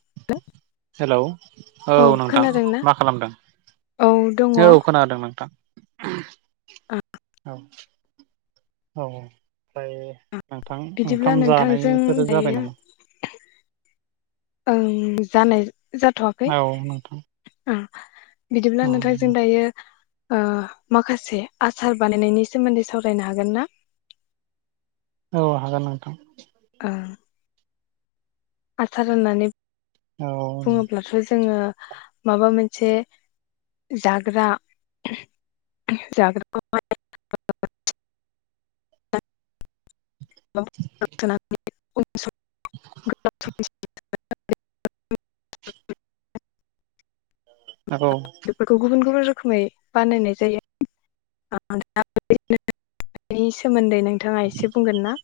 [unintelligible] Hello औ नोंथां मा खालामदों औ दङ औ खोनादों नोंथां [unintelligible] औ औ फ्राय बिदिब्ला नोंथांजों दायो नामा ओं जानोर जाथ'वाखै औ नोंथां ओं बिदिब्ला नोंथांजों दायो ओ माखासे आसार बानायनायनि सोमोन्दै सावरायनो हागोन ना? औ हागोन नोंथां दा आसाार होननानै औ बुङोब्लाथ' जोङो माबा मोनसे जाग्रा जाग्राखौहाय [unintelligible] [unintelligible] [unintelligible] औ बेफोरखौ गुबुन गुबुन रो खोमै बानायनाय जायो [unintelligible] सोमोन्दै नों नोंथाङा एसे बुंगोन ना?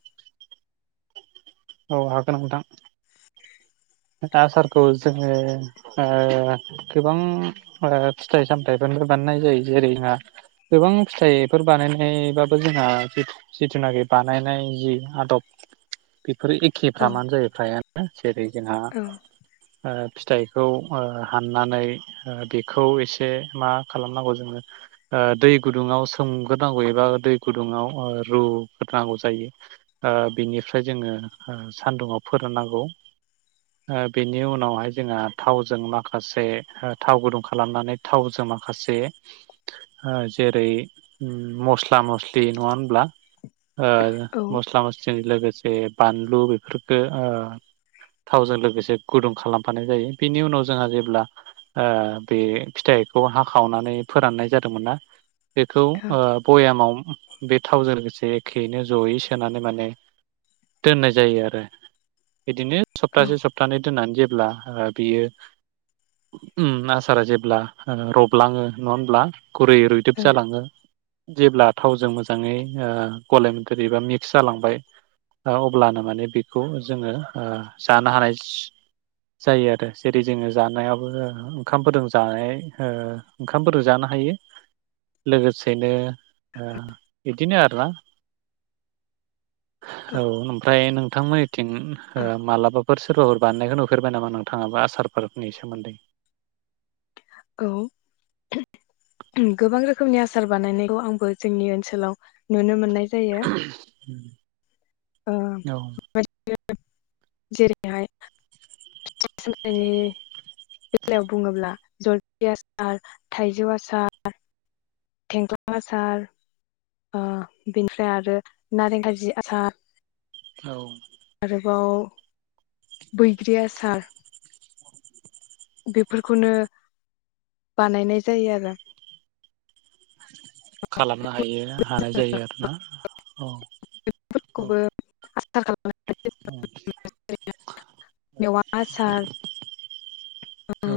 औ हागोन नोंथां। आसारखौ जोङो ओ गोबां ओ फिथाइ सामथाइफोरनो बानायनाय जायो जेरै जोंहा गोबां फिथाइफोर बानायनायबाबो जोंहा जिथुनाखि बानायनाय जि आदब फोर एखे औ फ्रामानो जायो फ्रायानो जेरै हा? औ ओ फिथाइखौ ओ हाननानै बेखौ एसे मा खालामनांगौ जोङो ओ दै गुदुङाव सोमग्रोनांगौ एबा दै गुदुङाव रुग्रोनांगौ जायो ओ बिनिफ्राय जोङो ओ सानदुङाव फोराननांगौ। ओ बेनि उनावहाय जोंहा थावजों माखासे थाव गुदुं खालामनानै थावजों माखासे ओ जेरै मस्ला मस्लि नङा होनब्ला ओ औ मस्ला मस्लिनि लोगो जे बानलु बेफोरखो ओ थावजों लोगोसे गुदुं खालामफानाय जायो बेनि उनाव जोंहा जेब्ला ओ बे फिथाइखौ हाखावनानै फोराननाय जादोंमोन ना बेखौ औ ओ भयामाव बे थावजों लोगोसे एखेयैनो जयै सोनानै माने दोननाय जायो आरो बिदिनो सप्तासे सप्तानै दोननानै जे ब्ला बियो उम आसारा जेब्ला ओ रबलाङो, नङा होनब्ला? गुरै रुइदोब जालाङो। जेब्ला थावजों मोजाङै ओ गलेमगो एबा मिक्स जालांबाय ओ अब्लानो माने बेखौ जोङो ओ जानो हानाय जायो आरो जेरै जोङो जानायाबो ओंखामफोरजों जानाय ओ ओंखामफोरजों जानो हायो लोगोसेनो ओ इदिनो आरोना। औ ओमफ्राय नोंथांमोननिथिं ओ माला सोरबाफोर बानायनायखौ नुफेरबाय नामा नोंथाङाबो आसार फोरनि सोमोन्दै? औ गोबां रोखोमनि आसार बानायनायखौ आंबो जोंनि ओनसोलाव नुनो मोननाय जायो [unintelligible] ओ औ। जेरैहाय फिथाइ सामथाइनि बेलायाव बुङोब्ला जलफि आसार, थाइजौ आसार थेंख्ला आसार ओ बेनिफ्राय आरो नारें खाजि आसार। औ बाव बैग्रि आसार। बेफोरखौनो बानायनाय जायो आरो। खालामनो हायो हानाय जायो आरोना औ औ। खौबो औ [unintelligible] [unintelligible] मेवा आसार ओ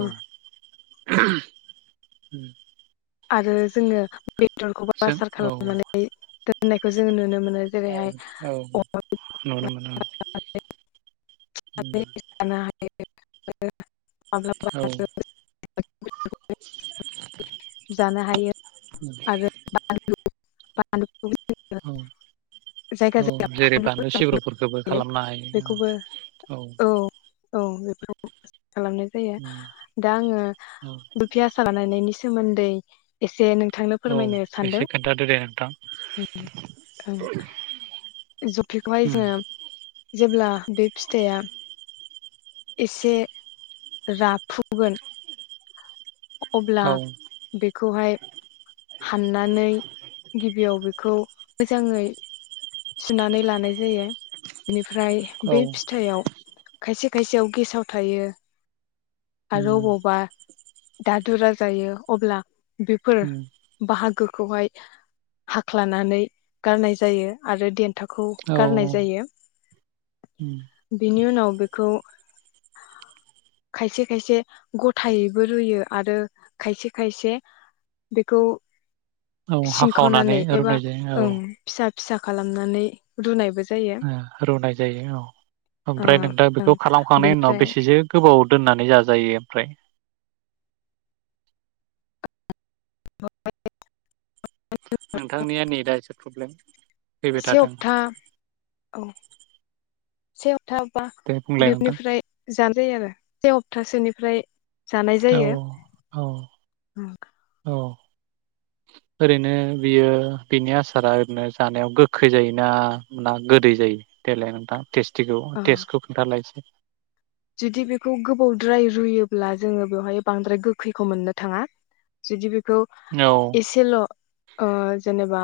[inaudible] आरो जोङो बेदरखौबो जों आसार औ खालामनानै दोन होननायखौ जोङो नुनो मोनो। औ जेरैहाय औ नुनो मोनो औ [inaudible] ए [unintelligible] माब्लाबा औ [unintelligible] जानो हायो [unintelligible] [unintelligible] औ जायगा औ जायगा जेरै फानलु बानलु सिब्रुफोरखौबो खालामनो हायो औ बेखौबो औ। औ [unintelligible] खालामनाय औ जायो दा आङो बै [unintelligible] आसार बानायनायनि सा सोमोन्दै एसे नों औ एसे खोन्थादो दे नोंथां। ओं जुफिखौहाय जोङो जेब्ला बे फिथाइया एसे राफुगोन अब्ला औ बेखौहाय हाननानै गिबियाव बेखौ मोजाङै सुनानै लानाय जायो बिनि फ्राय औ बे फिथाइयाव खायसे खायसेयाव गेसाव थायो। आरो अबावबा दादुरा जायो अब्ला बिफोर बाहागो खौहाय हाख्लानानै गारनाय जायो आरो देन खथाखौ औ गारनाय जायो। बेनि उनाव बेखौ खायसे खायसे गथायैबो रुयो आरो खायसे खायसे बेखौ औ हाखावनानै सिंखावनानै एबा रुनाय जायो ओं औ। फिसा फिसा खालामनानै रुनायबो जायो ओ रुनाय जायो औ। ओ ओमफ्राय नों दा बेखौ खालामखांनायनि उनाव बेनिफ्राय बेसेसो गोबाव दोननानै जाजायो? ओमफ्राय म [inaudible] नोंथांनिया नेटआ एसे प्रब्लेम फैबाय से थादों हप्ता औ से सप्था बा दे बुंलाय नोंथां बिबनिफ्राय जानाय जायो आरो से हप्तासेनिफ्राय जानाय औ जायो औ औ ओरैनो बियो बिनि आसारा ओरैनो जानायाव गोखै जायोना ना गोदै जायो देलाय नोंथां टेस्टिखौ ओ टेस्टखौ खिथालायसै जुदि बेखौ गोबावद्राय रुयोब्ला जोङो बेवहाय बांद्राय गोखैखौ मोननो थाङा जुदि बे बे खौ औ एसेल' ओ जेनेबा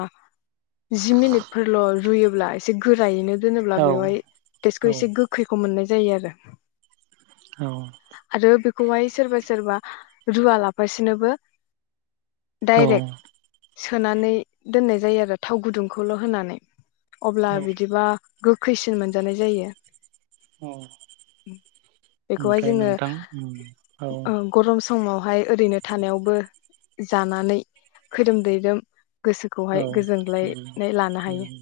जि मिनिटफोरल' रुयो एसे गोरायैनो दोनोब्ला औ बेवहाय औ तेस्थखौ एसे गोखैखौ मोननाय जायो आरो औ खौहाय सोरबा सोरबा रुवा लाफासिनोबो औ डाइरेक्ट सोनानै दोननाय जायो आरो थाव गुदुंखौल' होनानै अब्ला औ बिदिबा गोखैसिन मोनजानाय जायो औ बेाय जो उम औ ग समावहाय ओरैनो थानायावबो जानानै खोदोम दैैदोम औ गोसोखौहाय उम गोजोनग्लायनाय लानो हायो उम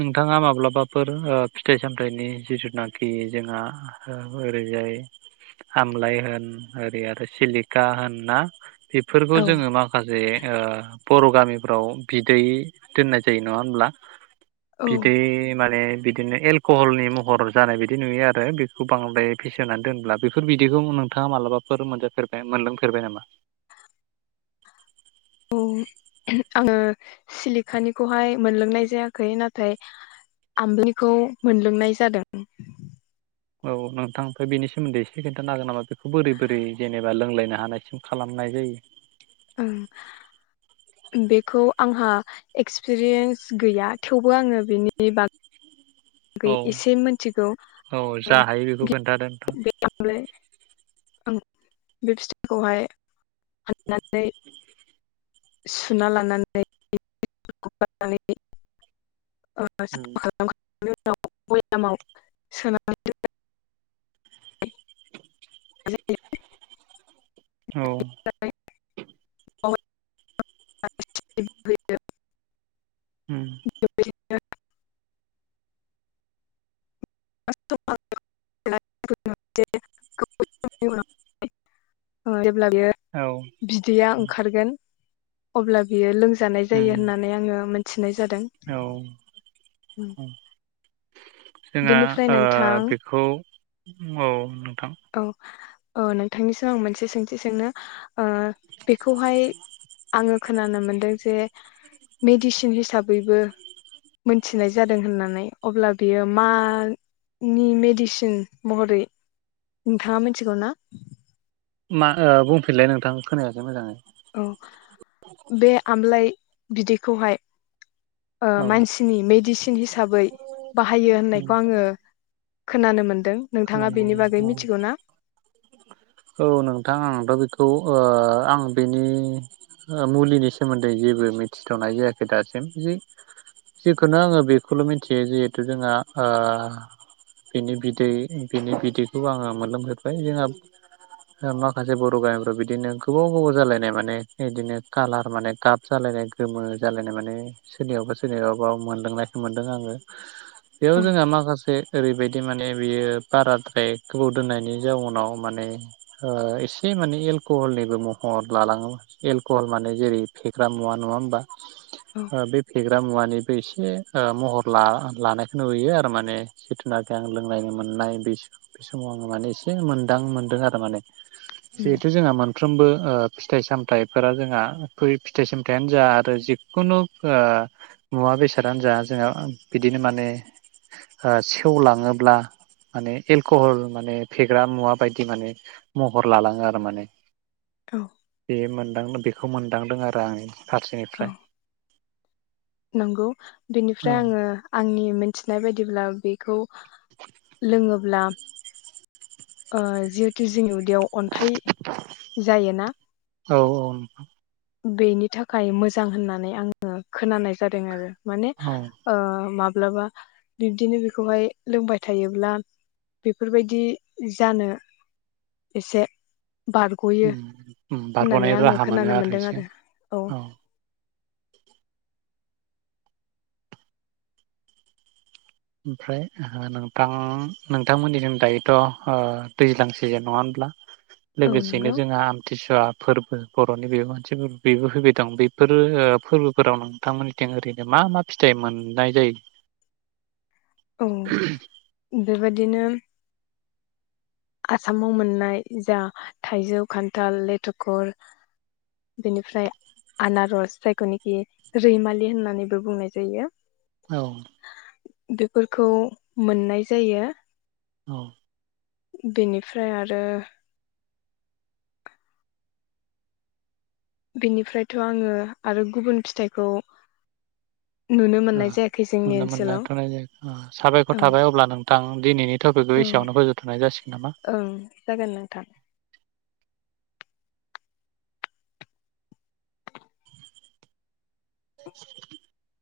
नोंथाङा माब्लाबाफोर फिथाइ सामथाइनि जिथुनाखि जोंहा ओरैजाय आमलााय होन ओरै आरो सिलिखा होननाा बेफोरखौ औ जोङो माखासे बर' गामिफ्राव बिदै दोननाय जायो नङा होनब्ला औ बिदै माने बिदिनो एलक'हलनि महर जानाय बिायदि नुयो आरो बेखौ बांद्राय फिसिानै दोनब्ला बेफोर बिदिखौ नोंथाङा मालाबाफोर मोनजाफेरबाय मोनलोंफेरबाय नामा औ आङो सिलिखानिखौहाय मोनलोंनाय जायाखै नाथाय आमबनिखौ मोनलोंनाय जादों औ नोंथांनिफ्राय बेनि सोमोन्दै एसे खोनन्थानो हागोन नामा बेखौ बोरै बोरै जेनेबा लोंलायनो हानायसिम खालामनाय जायो बेखौ आंहा एक्सपिरियेन्स गैया थेवबो आङो बेनि बाग औ एसे मिथिगौ औ जा हायो बेखौ खोन्थादो नोंथां। बे थांलाय आं बे फिथाइखौहाय फाननानै सुना लानानै [unintelligible] [unintelligible] उम बिनि उनाव बयामाव सोनानै दोनो [unintelligible] [unintelligible] औ [unintelligible] [unintelligible] ओ उम [unintelligible] अब्ला बियो औ बिदैया ओंखारगोन अब्ला बियो लों जानाय जायो उम होननानै आङो मोन औ औ जोंहा बेनिफ्राय ओ नोंथां बेखौ औ नोंथां औ ओ नोंथांनिसिम आं मोनसे सोंथि सोंनो ओ बेखौहाय आङो खोनानो मोनदों जे मेडिसिन हिसाबैबो मोनथिनाय जादों होननानै अब्ला बियो मानि मेडिसिन महरै नोंथाङा मोनथिगैना? मा ओ बुंफिनलाय नोंथां खोनायासै मोजाङै औ बे आमलाइ बिदैखौहाय ओ औ मानसिनि मेडिसिन हिसाबै बाहायो उम होननायखौ आङो खोनानो मोनदों नोंथाङा खोनानो बेनि बागै मोनदों मिथिगौ ना? औ नोंथां आंथ' बेखौ ओ आं बेनि मुलिनि सोमोन्दै जेबो मिथिथ'नाय जायाखै दासिम जि जिखुनो आङो बेखौल' मिथियो जिहेथु जोंहा ओ बिनि बिदै बिनि बिदैखौ आङो मोनलोंफेरबाय जोंहा माखासे बर' गामिफ्राव बिदिनो गोबाव गोबाव जालायनाय माने बिदिनो कालार माने गाब जालायनाय गोमो जालायनाय माने सोरनियावबा सोरनियावबाबा मोनलोंनायखौ मोन्दों आङो बेयाव औ जोंहा माखासे ओरैबायदि माने बियो बाराद्राय गोबाव दोननायनि जाउनाव माने ओ एसे माने एलक'हलनिबो महर लालाङोब एलक'हल माने जेरै फेग्रा मुवा नङा होमबा औ ओ बे फेग्रा मुवानि नैबे एसे ओ महर लानायखौ नुयो आरो माने जिथुनाखि आं लोंलनो मोननाय बे बे समाव आङो माने एसे मोनदां मोनदों आरो माने उम जेहुथु जोंहा मोन सानफ्रोमबो ओ फिथाइ सामथायाइफोरा जोंहा फिथाइ सामथायाइयानो जा आरो जिखुनु ओ मुवा बेसादानो जा जोंहा बिदिनो माने ओ सेवलाङोब्ला माने एलक'हल माने फेग्रा मुवा बायदि माने महर लालाङो आरो माने औ बे मोनदांनो बे बेखौ मोनदांदों आरो आं। औ फारसेनिफ्राय नंगौ औ बेनिफ्राय आङो आंनि मोनथिनाय बायदिब्ला बेखौ लोङोब्ला [inaudible] ओ जिहेतु जोंनि उदैयाव अन्थाइ, जायोना? औ औ नोंथां। बेनि थाखाय मोजां होननानै आङो खोनानाय जादों आरो। माने औ ओ माब माब्लाबा बिब्दिनो बेखौहाय लोंबाय थायोब्ला बेफोरबायदि जानो एसे बारग'यो ओम ओम होननानै बारग'नायनि आङो राहा मोनो खोनानो आरो मोनदों एसे औ। ओमफ्राय ओ नोंथा नोंथांमोननिखिन दायोथ' दैज्लां सिजेन नङा होनब्ला? औ लोगोसेनो नंगौ जोंहा आमथिसुवा फोर फो बर'नि बेबो मानसे फोरबो बेबो फैबाय दं बेफोरो ओ फोरबोफोराव नोंथांमोननिथिं ओरैनो मा मा फिथाइ मोननाय जायो? औ उ बेबायदिनो आसामाव मोननाय जा थाइजौ, खान्थाल लेथखर, बेनिफ्राय आनारस जायखौनिखि रैमालि होननानैबो बुंनाय जायो। औ। बेफोरखौ मोननाय जायो। औ। बेनिफ्राय आरो बिनिफ्रायथ' आङो आरो गुबुन फिथाइखौ नुनो ओ मोननाय जायाखै जोंनि नुनो मोनना ओनसोलाव थनाय' जाया ओ साबायखर औ थाबाय अब्ला नों थां दिनैनि थपिग बेखौ औ एसेयावनो फोजोबथ'नाय जासिगोन नामा? ओं जागोन नोंथां [inaudible]